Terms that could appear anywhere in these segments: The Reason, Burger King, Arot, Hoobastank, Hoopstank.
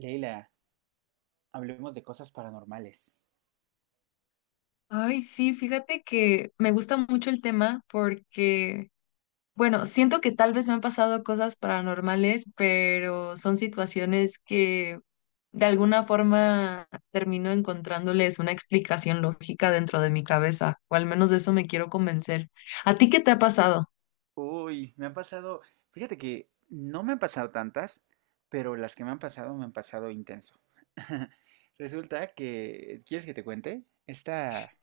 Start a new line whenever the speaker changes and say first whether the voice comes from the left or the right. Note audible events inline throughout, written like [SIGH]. right: Leila, hablemos de cosas paranormales.
left: Ay, sí, fíjate que me gusta mucho el tema porque, bueno, siento que tal vez me han pasado cosas paranormales, pero son situaciones que de alguna forma termino encontrándoles una explicación lógica dentro de mi cabeza, o al menos de eso me quiero convencer. ¿A ti qué te ha pasado?
right: Uy, me han pasado, fíjate que no me han pasado tantas, pero las que me han pasado intenso. [LAUGHS] Resulta que, ¿quieres que te cuente? Esta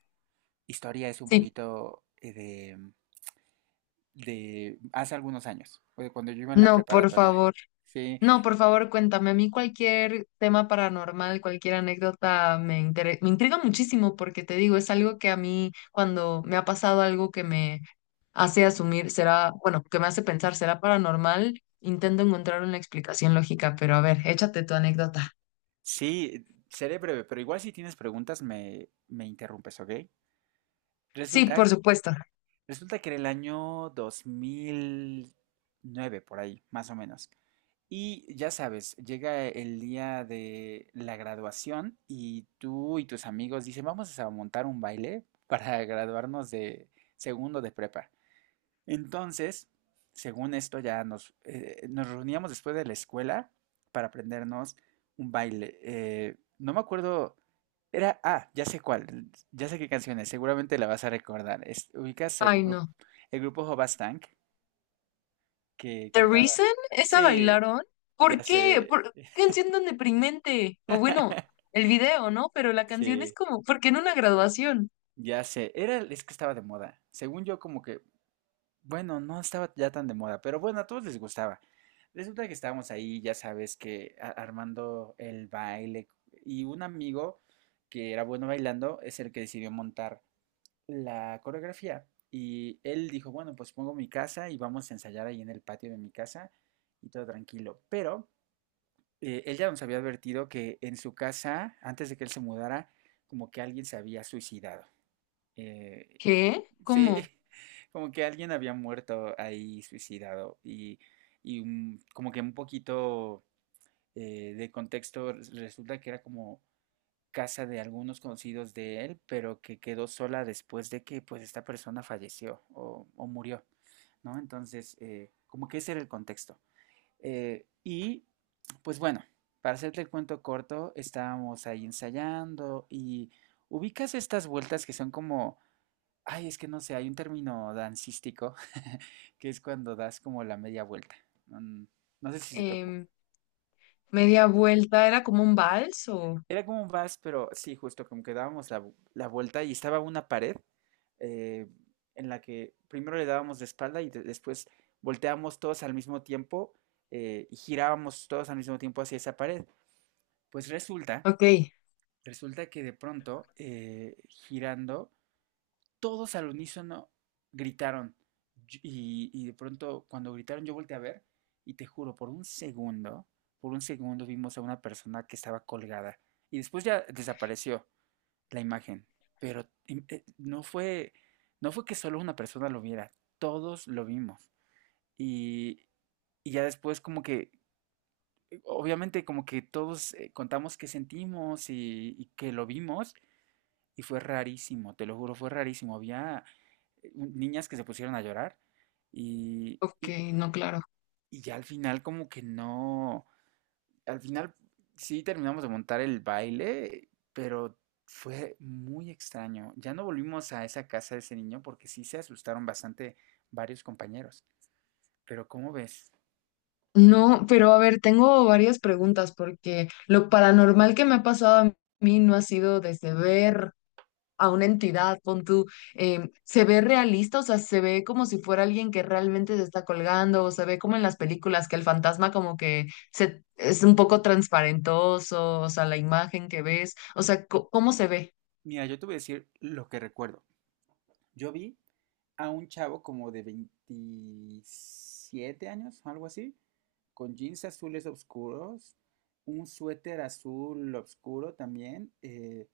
right: historia es un
left: Sí,
right: poquito de hace algunos años, o de cuando yo iba en la
left: no, por
right: preparatoria.
left: favor.
right: Sí,
left: No, por favor, cuéntame. A mí cualquier tema paranormal, cualquier anécdota me intriga muchísimo porque te digo, es algo que a mí cuando me ha pasado algo que me hace asumir, será, bueno, que me hace pensar, será paranormal, intento encontrar una explicación lógica, pero a ver, échate tu anécdota.
right: sí, seré breve, pero igual si tienes preguntas me interrumpes, ¿ok?
left: Sí,
right: Resulta
left: por supuesto.
right: Resulta que era el año 2009 por ahí, más o menos. Y ya sabes, llega el día de la graduación y tú y tus amigos dicen, vamos a montar un baile para graduarnos de segundo de prepa. Entonces, según esto, ya nos reuníamos después de la escuela para aprendernos un baile. No me acuerdo, ya sé cuál, ya sé qué canciones, seguramente la vas a recordar. Ubicas el
left: Ay,
right: grupo,
left: no.
right: el grupo Hobastank que
left: The
right: cantaba.
left: Reason, esa
right: Sí,
left: bailaron.
right: ya
left: ¿Por qué?
right: sé.
left: ¿Por qué canción tan deprimente? O bueno,
right: [LAUGHS]
left: el video, ¿no? Pero la canción es
right: Sí,
left: como, ¿por qué en una graduación?
right: ya sé. Es que estaba de moda. Según yo, como que bueno, no estaba ya tan de moda, pero bueno, a todos les gustaba. Resulta que estábamos ahí, ya sabes, que armando el baile y un amigo que era bueno bailando es el que decidió montar la coreografía y él dijo, bueno, pues pongo mi casa y vamos a ensayar ahí en el patio de mi casa y todo tranquilo. Pero él ya nos había advertido que en su casa, antes de que él se mudara, como que alguien se había suicidado. Y
left: ¿Qué?
right: sí,
left: ¿Cómo?
right: [LAUGHS] como que alguien había muerto ahí suicidado y como que un poquito de contexto resulta que era como casa de algunos conocidos de él, pero que quedó sola después de que pues esta persona falleció o murió, ¿no? Entonces, como que ese era el contexto. Y pues bueno, para hacerte el cuento corto, estábamos ahí ensayando y ubicas estas vueltas que son como, ay, es que no sé, hay un término dancístico [LAUGHS] que es cuando das como la media vuelta. Mm, No sé si se tocó.
left: em, Media vuelta, ¿era como un vals o...?
right: Era como un vals, pero sí, justo como que dábamos la vuelta y estaba una pared eh, en la que primero le dábamos de espalda y después volteábamos todos al mismo tiempo y girábamos todos al mismo tiempo hacia esa pared. Pues resulta,
left: Ok,
right: resulta que de pronto, girando, todos al unísono gritaron. Y de pronto, cuando gritaron, yo volteé a ver y te juro, por un segundo vimos a una persona que estaba colgada y después ya desapareció la imagen. Pero no fue que solo una persona lo viera, todos lo vimos. Y, y ya después como que, obviamente como que todos contamos qué sentimos y que lo vimos y fue rarísimo, te lo juro, fue rarísimo. Había niñas que se pusieron a llorar y,
left: ok,
right: y,
left: no, claro.
right: y ya, al final como que no, al final sí terminamos de montar el baile, pero fue muy extraño. Ya no volvimos a esa casa de ese niño porque sí se asustaron bastante varios compañeros. Pero ¿cómo ves?
left: No, pero a ver, tengo varias preguntas porque lo paranormal que me ha pasado a mí no ha sido desde ver a una entidad, pon tú, em, se ve realista, o sea, se ve como si fuera alguien que realmente se está colgando, o se ve como en las películas que el fantasma como que se, es un poco transparentoso, o sea, la imagen que ves, o sea, ¿cómo se ve?
right: Mira, yo te voy a decir lo que recuerdo. Yo vi a un chavo como de 27 años, algo así, con jeans azules oscuros, un suéter azul oscuro también,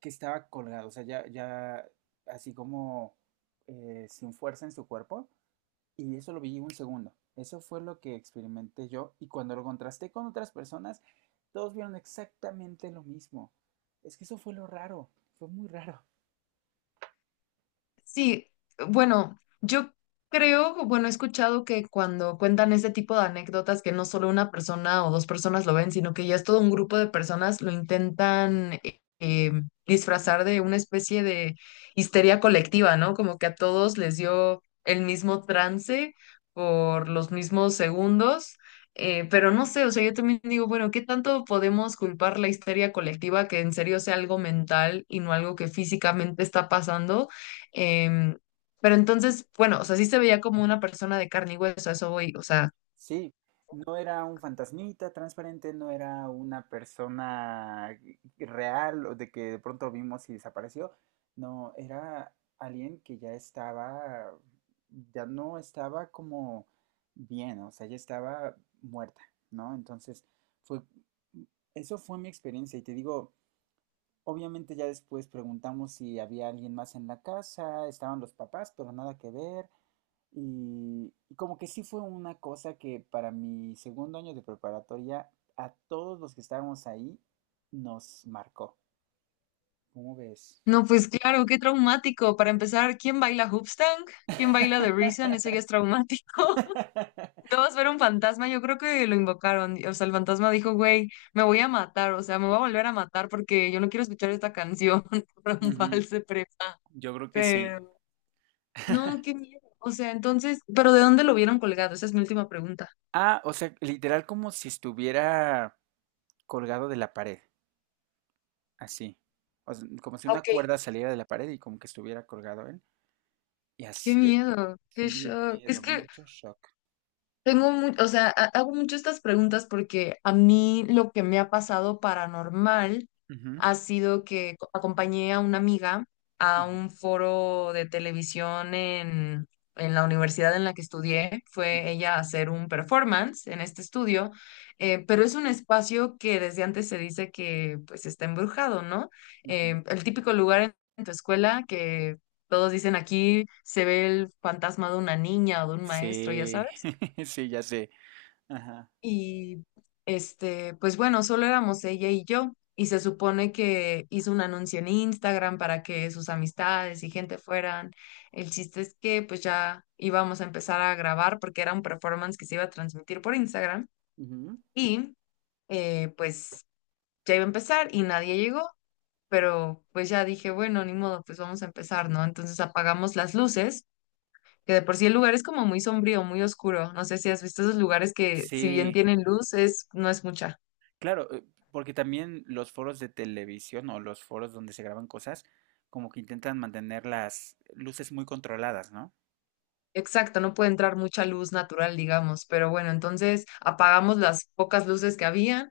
right: que estaba colgado, o sea, ya así como sin fuerza en su cuerpo, y eso lo vi un segundo. Eso fue lo que experimenté yo, y cuando lo contrasté con otras personas, todos vieron exactamente lo mismo. Es que eso fue lo raro, fue muy raro.
left: Sí, bueno, yo creo, bueno, he escuchado que cuando cuentan este tipo de anécdotas, que no solo una persona o dos personas lo ven, sino que ya es todo un grupo de personas lo intentan disfrazar de una especie de histeria colectiva, ¿no? Como que a todos les dio el mismo trance por los mismos segundos. Pero no sé, o sea, yo también digo, bueno, ¿qué tanto podemos culpar la histeria colectiva que en serio sea algo mental y no algo que físicamente está pasando? Em, pero entonces, bueno, o sea, sí se veía como una persona de carne y hueso, a eso voy, o sea,
right: Sí, no era un fantasmita transparente, no era una persona real o de que de pronto vimos y desapareció. No, era alguien que ya no estaba como bien, o sea, ya estaba muerta, ¿no? Entonces, fue, mm, eso fue mi experiencia y te digo, obviamente ya después preguntamos si había alguien más en la casa, estaban los papás, pero nada que ver. Y como que sí fue una cosa que para mi segundo año de preparatoria, a todos los que estábamos ahí, nos marcó. ¿Cómo ves?
left: no, pues claro, qué traumático. Para empezar, ¿quién baila Hoopstank? ¿Quién baila The Reason? Eso ya es traumático. [LAUGHS]
right: [LAUGHS]
left: Dos, ver un fantasma, yo creo que lo invocaron, o sea, el fantasma dijo, güey, me voy a matar, o sea, me voy a volver a matar porque yo no quiero escuchar esta canción [LAUGHS] por un
right: Ujú,
left: vals de prepa.
right: yo creo que sí.
left: Pero, no, qué miedo. O sea, entonces, ¿pero de dónde lo vieron colgado? Esa es mi última pregunta.
right: Ah, o sea, literal como si estuviera colgado de la pared, así. O sea, como si una
left: Ok,
right: cuerda saliera de la pared y como que estuviera colgado él. Y
left: qué
right: así,
left: miedo, qué
right: sí, de
left: shock. Es
right: miedo,
left: que
right: mucho shock.
left: tengo o sea, hago mucho estas preguntas porque a mí lo que me ha pasado paranormal
right: Ujú,
left: ha sido que acompañé a una amiga a
right: ujú,
left: un foro de televisión en la universidad en la que estudié.
right: ujú,
left: Fue ella a hacer un performance en este estudio, pero es un espacio que desde antes se dice que pues está embrujado, ¿no?
right: ujú.
left: El típico lugar en tu escuela que todos dicen aquí se ve el fantasma de una niña o de un maestro, ya
right: Sí,
left: sabes.
right: [LAUGHS] sí, ya sé. Ajá.
left: Y este, pues bueno, solo éramos ella y yo. Y se supone que hizo un anuncio en Instagram para que sus amistades y gente fueran. El chiste es que pues ya íbamos a empezar a grabar porque era un performance que se iba a transmitir por Instagram.
right: Ujú.
left: Y pues ya iba a empezar y nadie llegó. Pero pues ya dije, bueno, ni modo, pues vamos a empezar, ¿no? Entonces apagamos las luces, que de por sí el lugar es como muy sombrío, muy oscuro. No sé si has visto esos lugares que si bien
right: Sí,
left: tienen luz, es, no es mucha.
right: claro, porque también los foros de televisión o los foros donde se graban cosas, como que intentan mantener las luces muy controladas, ¿no?
left: Exacto, no puede entrar mucha luz natural, digamos, pero bueno, entonces apagamos las pocas luces que habían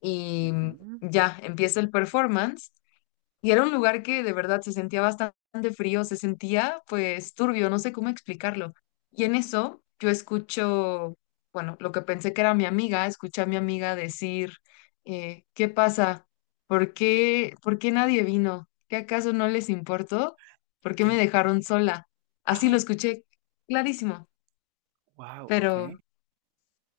left: y
right: Ujú.
left: ya empieza el performance. Y era un lugar que de verdad se sentía bastante frío, se sentía pues turbio, no sé cómo explicarlo. Y en eso yo escucho, bueno, lo que pensé que era mi amiga, escuché a mi amiga decir, ¿qué pasa? ¿Por qué nadie vino? ¿Qué acaso no les importó? ¿Por qué me
right: ¿Qué?
left: dejaron sola? Así lo
right: Ay,
left: escuché clarísimo.
right: wow, ok.
left: Pero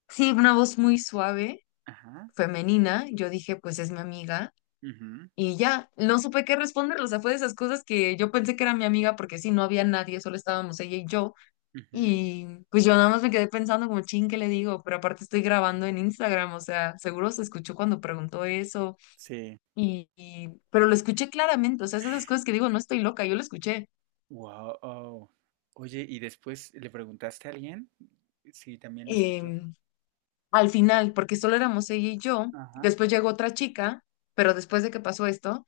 left: sí, una voz muy suave,
right: Ajá.
left: femenina. Yo dije, pues es mi amiga.
right: Ujú,
left: Y ya, no supe qué responder. O sea, fue de esas cosas que yo pensé que era mi amiga porque sí, no había nadie, solo estábamos ella y yo.
right: ujú.
left: Y pues yo nada más me quedé pensando como, chin, ¿qué le digo? Pero aparte estoy grabando en Instagram, o sea, seguro se escuchó cuando preguntó eso.
right: Sí.
left: Pero lo escuché claramente. O sea, es de esas cosas que digo, no estoy loca, yo lo escuché.
right: Wow. Oye, ¿y después le preguntaste a alguien si también lo escuchó?
left: Em, al final, porque solo éramos ella y yo.
right: Ajá.
left: Después llegó otra chica, pero después de que pasó esto.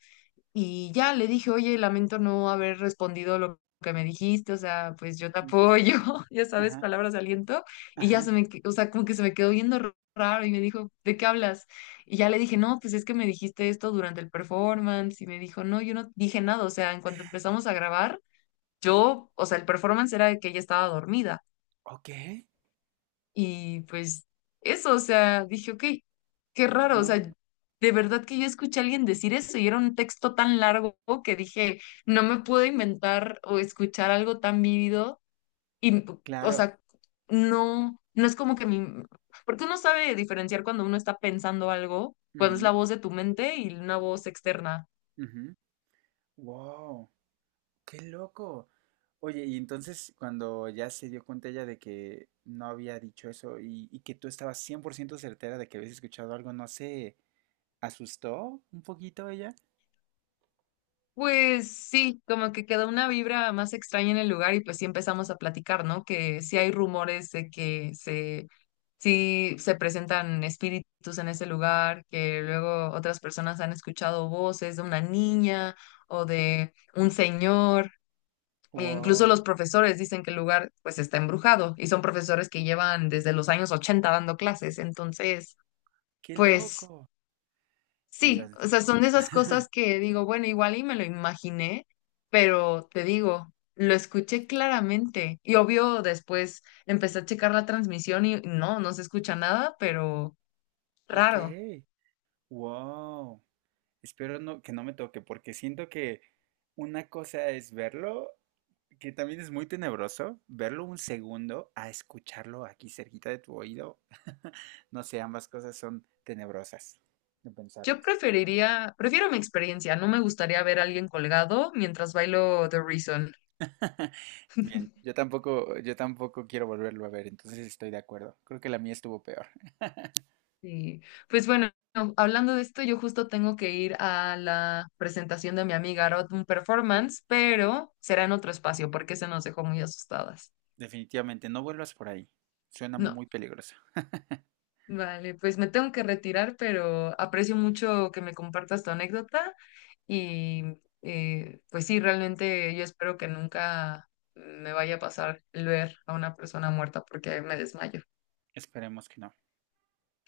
left: Y ya le dije, oye, lamento no haber respondido lo que me dijiste, o sea, pues yo te
right: Ujú.
left: apoyo, [LAUGHS] ya sabes,
right: Ajá.
left: palabras de aliento. Y ya
right: Ajá.
left: se me, que- o sea, como que se me quedó viendo raro y me dijo, ¿de qué hablas? Y ya le dije, no, pues es que me dijiste esto durante el performance. Y me dijo, no, yo no dije nada, o sea, en cuanto empezamos a grabar, yo, o sea, el performance era de que ella estaba dormida.
right: Ok.
left: Y pues eso, o sea, dije, ok, qué raro, o sea,
right: No,
left: de verdad que yo escuché a alguien decir eso y era un texto tan largo que dije, no me puedo inventar o escuchar algo tan vívido y, o
right: claro.
left: sea, no, no es como que mi, porque uno sabe diferenciar cuando uno está pensando algo, cuando es
right: Ujú,
left: la voz de tu mente y una voz externa.
right: ujú. Wow. ¡Qué loco! Oye, y entonces cuando ya se dio cuenta ella de que no había dicho eso y que tú estabas 100% certera de que habías escuchado algo, ¿no se asustó un poquito ella?
left: Pues sí, como que quedó una vibra más extraña en el lugar y pues sí empezamos a platicar, ¿no? Que sí hay rumores de que se Si se presentan espíritus en ese lugar, que luego otras personas han escuchado voces de una niña o de un señor. E incluso
right: ¡Wow!
left: los profesores dicen que el lugar pues está embrujado y son profesores que llevan desde los años 80 dando clases. Entonces,
right: ¡Qué
left: pues
right: loco!
left: sí, o
right: Dios,
left: sea, son de esas cosas que digo, bueno, igual y me lo imaginé, pero te digo, lo escuché claramente y obvio después empecé a checar la transmisión y no, no se escucha nada, pero...
right: ok,
left: Raro.
right: wow. Espero no, que no me toque, porque siento que una cosa es verlo, que también es muy tenebroso, verlo un segundo a escucharlo aquí cerquita de tu oído. [LAUGHS] No sé, ambas cosas son tenebrosas de
left: Yo
right: pensarlas.
left: preferiría, prefiero mi experiencia. No me gustaría ver a alguien colgado mientras bailo The Reason.
right: [LAUGHS] Bien, yo tampoco quiero volverlo a ver, entonces estoy de acuerdo. Creo que la mía estuvo peor.
left: Y pues bueno, no, hablando de esto, yo justo tengo que ir a la presentación de mi amiga Arot, un performance, pero será en otro espacio porque se nos dejó muy asustadas.
right: Definitivamente, no vuelvas por ahí. Suena
left: No,
right: muy peligroso. [LAUGHS]
left: vale, pues me tengo que retirar, pero aprecio mucho que me compartas tu anécdota. Y pues sí, realmente yo espero que nunca me vaya a pasar el ver a una persona muerta porque me desmayo.
right: Esperemos que no.